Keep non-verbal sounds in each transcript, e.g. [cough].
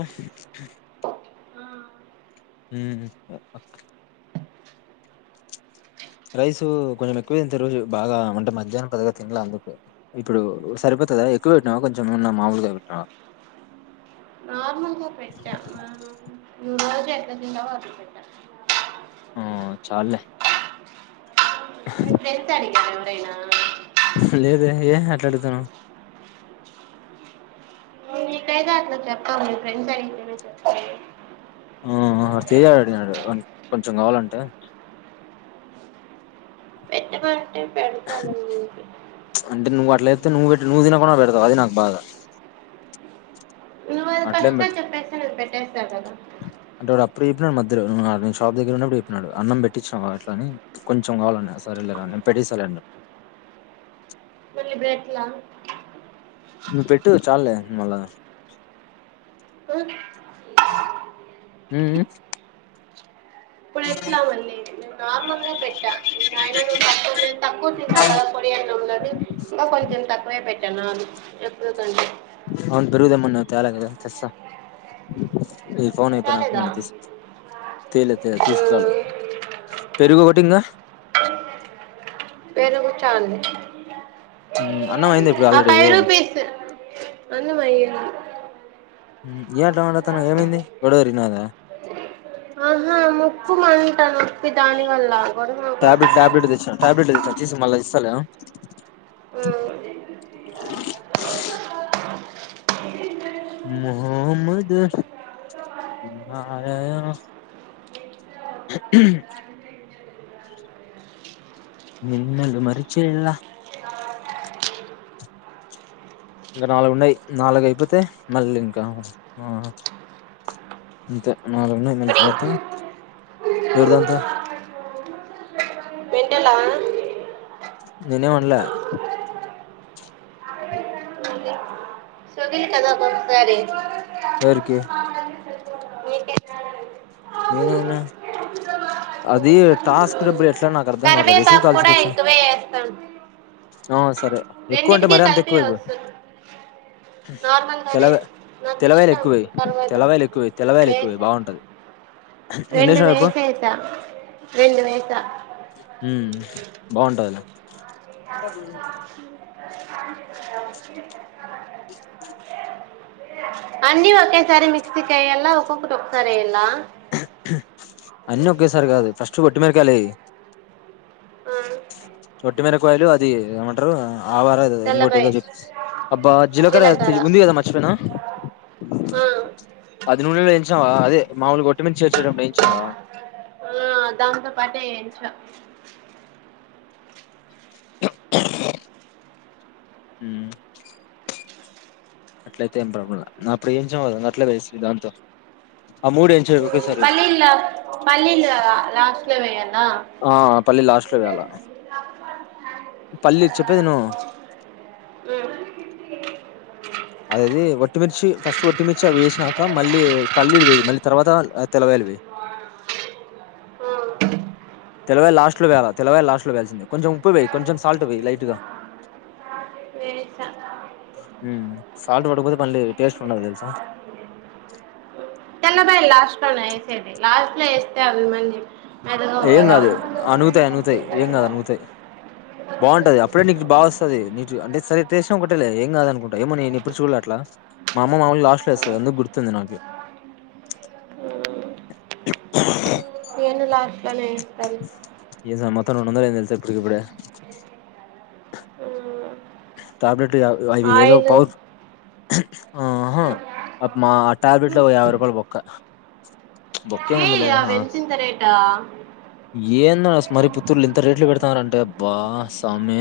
హ ఆ హ్మ్ ఆ హా రైస్ కొంచెం ఎక్కువంత రోజు బాగా వంట. మధ్యాహ్నం గాద తిన్ల అందుకు. ఇప్పుడు సరిపోతదా ఎక్కువ పెట్టినావా, కొంచెం వున్న మామూలుగా పెట్టిన్వా. నార్మల్గా పెట్టా ఆ, నువ్వు రోజు ఎట్లా తింటావో అట్లా పెట్ట ఆహ్ చల్లే మీ ఫ్రెండ్స్ అడిగరేమన్నా. దైనా లేదే ఏ అట్లా అడుగుతన్నవ్ మీకైతే అట్లా చెప్పాము. మీ ఫ్రెండ్స్ అడిగితేనే చెప్తాము ఆ వాడ్ చెయ్ గాడ్ అడిగినాడు వానిక్ కొంచెం కావాలంటే ఎట్పో అంటే నువ్వు అట్లయితే నువ్వు పెట్టి నువ్వు తిన కూన పెడతావ్ అది నాకు బాధ నువ్ అది అట్లేం ఫస్టే పెట్ట చెప్పేస్తే నే పెట్టేస్తా గాదా చెప్పినడు మధ్య నేను షాప్ దగ్గర ఉన్నప్పుడు చెప్పినాడు అన్నం పెట్టించినా. అట్లా అని కొంచెం కావాలండి సరే నే పెట్టటిస్తాలండి. మళ్లీ ఇప్పుడేట్లా. ను పెట్టు చాల్లే మల్లా ఆహ్ హ్మ్మ్ ఇప్పుడు ఎట్లా మళీ నార్మల్ గా పెట్టా. నిన్నయినా నువ్ తక్కువ నే తక్కువ తింటావ్ కదా. [unintelligible] కొడి అనంలోనే ఇంకా కొంచెం తక్కువే పెట్టా. జనాలు ఎప్పుడుకంటే అవును పెరుగుదేమన్న తేలే గదా తెస్స ఈ ఫోన్ అయిపోయినాక రాలేదా మళ్ళీసుక్. తేలేతేల ఆ, తీసుకురాల పెరుగు ఒకటి ఇంగ చల్లే అన్నం అయింది ఇప్పుడు ఆ ఆల్రెడీ ఫైవ్ ఏ రూపీస్ అందు మై హ్మ్ ఏ అట్లా మాటతన ఏమైంది గోడవరినాద ఆహా ముక్కు మంటా నొప్పి దాని వల్ల గొడవ కాదు ట్యాబ్లేట్ టాబ్లేట్ తెచ్నా టబ్లేట్ తీసుకపో మల్ల ఇస్స లే ఓ హ్మ్ మొహమ్మద్ మ్మ్ ఆయా నిన్నలు మరిచేలా ఇంకా నాలుగు ఉన్నాయి. నాలుగు అయిపోతే మళ్ళీ ఇంకా ఆ అంతే. నాలుగు ఉన్నాయి మళ్ళీ తర్వాత ఎవరిదాంతా. వింటలా నినేే మనలే సగిల్ కద కొసారి సరికి మీకే నేన ఉన్నా అది టాస్ కూడా బ కరివేపాకు కూడా ఎక్కువే వేస్తాం సరే ఎక్కువ అంటే రెండిటికి మరి అంత కలిపి ఎక్కువకు వస్తుంది నార్మల్ గానే తెలవ నాకు తెలవాయలు ఇష్టం ఎక్కువే కరివేపాకు తెల్లవాయలు ఎక్కువ తెల్లవాయలు ఎక్కువే వేసా బాగుంటది రెండు ఎన్నేసినవ్ చెప్పు వేసేస రెండు వేస ఉమ్ బాగుంటదిలే అండీ ఒకేసారి మిక్స కయ ఎలా ఒక్కొకటి ఒకసార ఇలా అన్ని ఒకేసారి కాదు ఫస్ట్ ఒట్టి మిరపకాయలు వేయి ఆ యలు అది ఏమంటారు ఆవారదా ఇంకోటి ఏదో తెల్లపాయ చె అబ్బా జీలకర జీలకర్ర ఉంది కదా మర్చిపోయినా ఆ పది నునె వయించావా అదే మాముూలు గట్టిమించ చేర్చయడం వేయించావా ఆ దాంతో పాటే వేయించా అ అట్లయితే ఏం ప్రల నా ప్రడు ఏంచం అద అట్లా బేస్ దాంతో ఆ మూడు వేయించేయ్ ఒకేసారి పల్లిల పల్లీల్ లక్ ఉత్తవేయాలి ఆ పల్లిల్ లాస్ట్ లో వేయాలా పల్లీ చెప్పేది విను హ్మ్ అదేది ఒట్టిమిర్చి ఫస్ట్ ఒట్టిమిర్చి వేసినాక మళ్ళీ పల్లీలు వేయ్ మళ్ళీ తర్వాత తెలవాయిల్ వెయ్ ఉమ్ తెలవయిల్ లాస్ట్ లో వేయాలా తెలవయిల్ లాస్ట్ లో వేయాల్సింది కొంచెం ఉప్పు వెయ్ కొంచెం సాల్ట్ వెయ్ లైటుగా తెలభయల్ లాస్ట్ లోన వేసేది లాస్ట్ అట్లు వేస్తే యాబై మంది ఏం కాదు అనగుతాయి అనతాయ్ ఏం కాదు అనగుతాయ్ బాగుంటది అప్పుడే నీకు బావస్తది నీటుగా అంటే అంటే ఏంటిసిన ఒకటేలే ఏం కాదు అనుకుం ఏమో నేను ఎప్పుడు చూడల అట్లా మా అమ్మ మాములుగా లాస్ట్ లో వేస్తాది అందుకు గుర్తుంది నాకు నేను లాస్టులనే పరిప్ ఉత్త రెండు వందలు అయింది తెల్సా ఇప్పటికి ఇప్పుడే అ టాబ్లెట్ అవి ఏదో పవర్ఫుల్ ఆహా మా ఆ టాబ్లెట్కి ఒక యాభై రూపాయలు బొక్క ఏ బొక్కేముందిలే అవి ఎంతింత రేటా ఏందో అస్సల్ మరి పుత్తూరులు ఇంత రేట్లు పెడతున్నార్ యబ్బ సామీ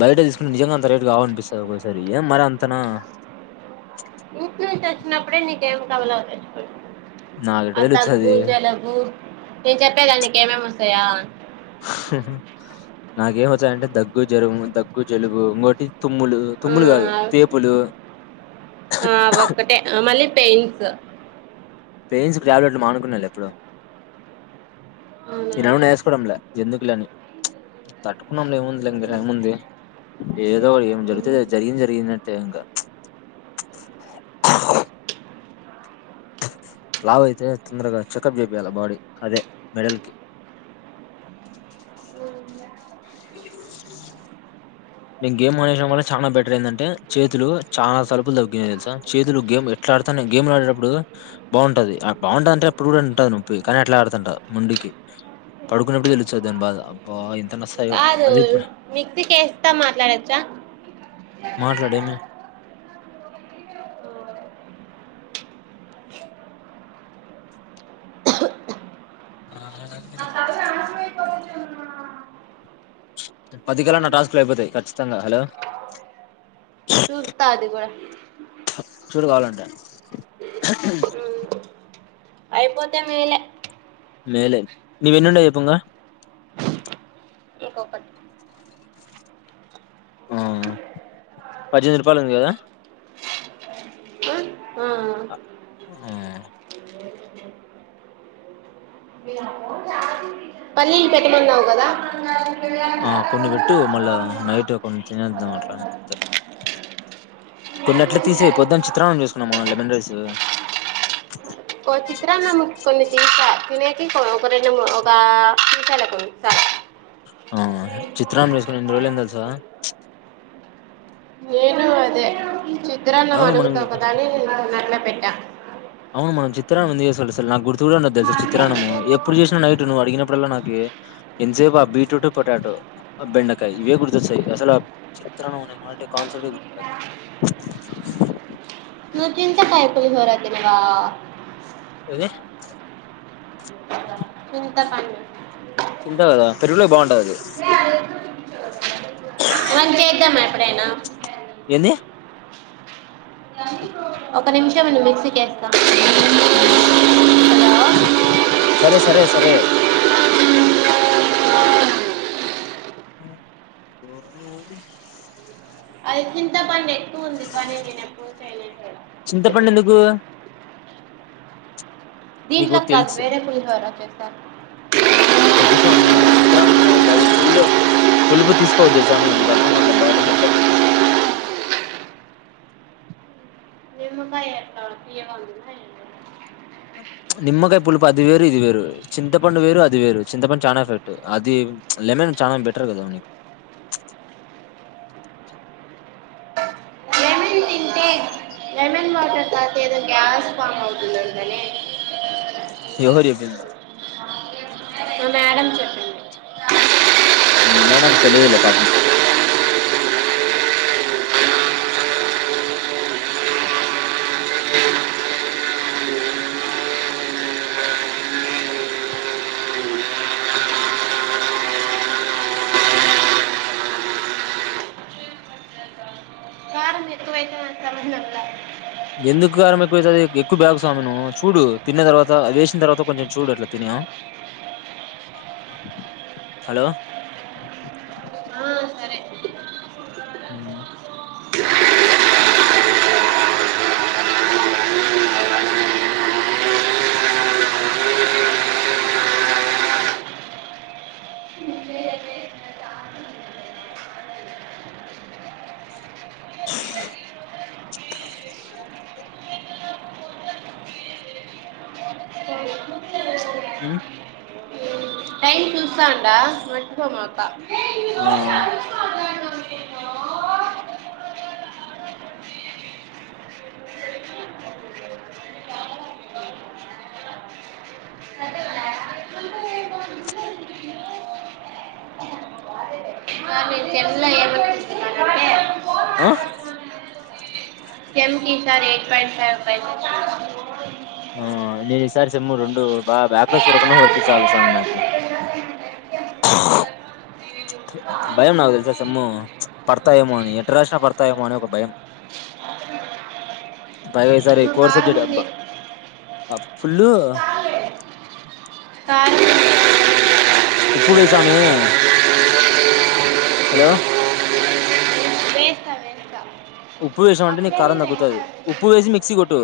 బయట తీసుకుంటే నిజంగా అంత రేట్ కావనిపిస్తాది ఒకసారి ఎం మరి అంతనా ఇంటి నుంచి వచ్చినప్పుడే నీకేం కావాలో అవి తెచ్చుపెట్టుకో నాకెటతెలస్తది నేను చెప్పేదాన్ని నీకేమేమి వస్తాయా హ్మ్ నాకేమవుతాయంటే దగ్గు జ్వరము దగ్గు జలుబు ఇంకోటి తుమ్ములు తుమ్ములు కాదు హ్మ్ తేపులు ఆ ఒక్కటే మళ్ళీ పెయిన్స్ పెయిన్స్ కు టాబ్లెట్స్లు మనుకున్నలే ఎప్పుడో అవునా ఇనడుమన వేసుకోవడంలే ఎందుకులేని తట్టుకున్నాం లే ఏముంది లే మీరక్ ముందే ఏదో ఒక ఏం జరుగుతే జరిగిన జరిగిందట్టే ఇంకా లావ అయితే తొందరగా చెకప్ చెపిలా బాడిీ అదే మెడల్ కి మేను గేమ్ ఆడిడం వల్ల చాలా బెటర్ ఏంటంటే చేతులు చాలా తలుపులు త్ తెలుసా చేతులు గేమ్ ఎట్లా ఆడుతా గేమ్లు ఆడేటప్పుడు బాగుంటది బాగుంటది అంటే అప్పుడు కూడా ఉంటంది నొప్పి కానీ ఎట్లా ఆడుతంట ముండికి పడుకున్నప్పుడు తెలుస్తుంది దాని బాధ అబ్బ ఎంత న కాదు మిక్సీకిేస్తా మాట్లాడే చ మాట్లాడేమి ఆ పది కలా నా టాస్కులు అయిపోతాయి ఖచ్చితంగా హలో చూస్తా అది కూడా చూడు కావాలంటే అయిపోతే మేలే మేలే నీవి ఎన్ని ఉనాయి చెప్పు ఇంకా ఒక్కోటి పద్దెనిమిది రూపాయలు ఉంది కదా ఆ పల్లీకి పెట్టమన్నావు కదా ఆ కొన్ని పెట్టు మళ్ళా నైట్ కొన్ని తినేద్దాం అట్లాంతే కొన్నిన్నట్లు తీసేయిొద్దున్న చిత్రాంగం చేసుకున్నామా లెమన్ రైస్ ఒక చిత్రాన కొన్ని తీస తినేకి ఒక రెండు ఒక తీసాల కొన్ని స ఆ చిత్రాన్నం చేసుకుని ఎన్ని రోజులు అయిందా తెలుసా నేను అదే చి తరన్నం అవును మనం అడుగుతా ఈ- కదా అని న పెట్ట అవును మనం చిత్రాన్నం చేసి అసలు నాకు గుడ్ చూడండొద్దు సార్ చిత్రాము ఎప్పుడు చేసిన నైటు నువ్ అడిగినప్పుడలా నాకు ఏ ఎంతసేపు ఆ బీట్రూట్ పొటాటో బెండకాయ ఇవే గుర్తొచ్చాయి అసలు ఆ చిత్రాన్నం అనే కాన్సెప్ట్ గుర్ నువ్ తింటే పై పులిహోర ఇంగా దే చింత పండు తింటావు కదా పెరుగులో బాగుంటది అది మనం చేద్దామా ఎప్పుడేనా ఏంది ఒక నిమిషమండి మిక్సికే ఆ సరే సరే సరే అది చింతపండే ఉంది కానీ నేనెప్పుడూ చేయలేదు చింతపండు ఎందుకు నీకు దీంట్లోకి కాదు తెలుసు వేరే పులిహోర చేస్తాను వద్దు స్వామి చిత్రాన్ని తినకూడదు అది ఫుల్ పులుపు తీసుకోదు స్వామి నీకు అర్థం కావట్ల బాడీకి ఎంత పెద్ద ఎన్నున్నాయి అట్లా తియ్యగా ఉందా ఏంది నిమ్మకాయ పులుపు అది వేరు ఇది వేరు చింతపండు వేరు అది వేరు చింతపండు చానా ఎఫెక్ట్ అది లెమన్ చాలా బెటర్ కదా నీకు నేను తింటే లెమన్ వాటర్ తాగితే ఏదో గ్యాస్ ఫామ్ అవుతుంది అంటనే ఎవరు చెప్పింది మా మేడం చెప్పింది మీ మేడంకి తెలీదులే పాపం మీ ఎకువైతే అని చెప్పలే ఎందుకు కారం ఎక్కువైతది ఎక్కువ బ్యాగు సామను చూడు తిన్న తర్వాత వేసిన తర్వాత కొంచెం చూడు అట్లా తిని హలో ఆ సరే ఉ ఉ ఏమో అబ్బా ఆ సార్ నేను సెమ్లో ఏమనుకుంటున్నానంటే ఆ సెమ్కి సార్ [unintelligible] ఆ నేను ఈసారి సెమ్ రెండు బాగా బ్యాక్ లాగ చూడకుండా వర్తించాలి సమి నాకి భయం నాకు తెలుసా సెమ్ పడతాయేమో అని ఎట రాషిన పడతాయేమో అని ఒక భయం బా ఈసారి కోర్ కారం సబ్జెక్ట్ ఉంది అబ్బా ఆ ఫుల్లు కారం ఉప్పు వేయి సామి హలో వేస్తా వేస్తా ఉప్పు వేసాం అంటే నీకు అప్పుడే కారం తగ్గుతది వేస్తాను ఉప్పు వేసి మిక్సీ కొట్టు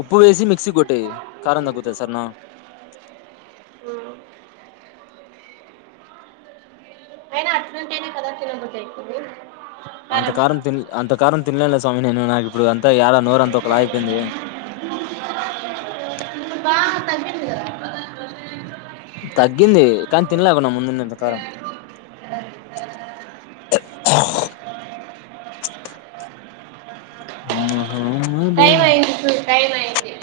ఉప్పు వేసి మిక్సీ కొట్టేయి కారం తగ్గుతాది సరేనా అయినా అట్లుంటేనే కదా తినబుద్ధి అవుతుంది కారం అంతకారం తిన్ అంతకారం తినలేనులే స్వామి నేను నాకిప్పుడు అంత ఎడా నోరు అంత ఒకలా అయిపోయింది ఇప్పుడు బాగా తగ్గింది కదా తగ్గింది కానీ తినలేకుండా ముందున్న అంతకారం ఆహామ్ బ టైం అయింది చూడు టైం అయింది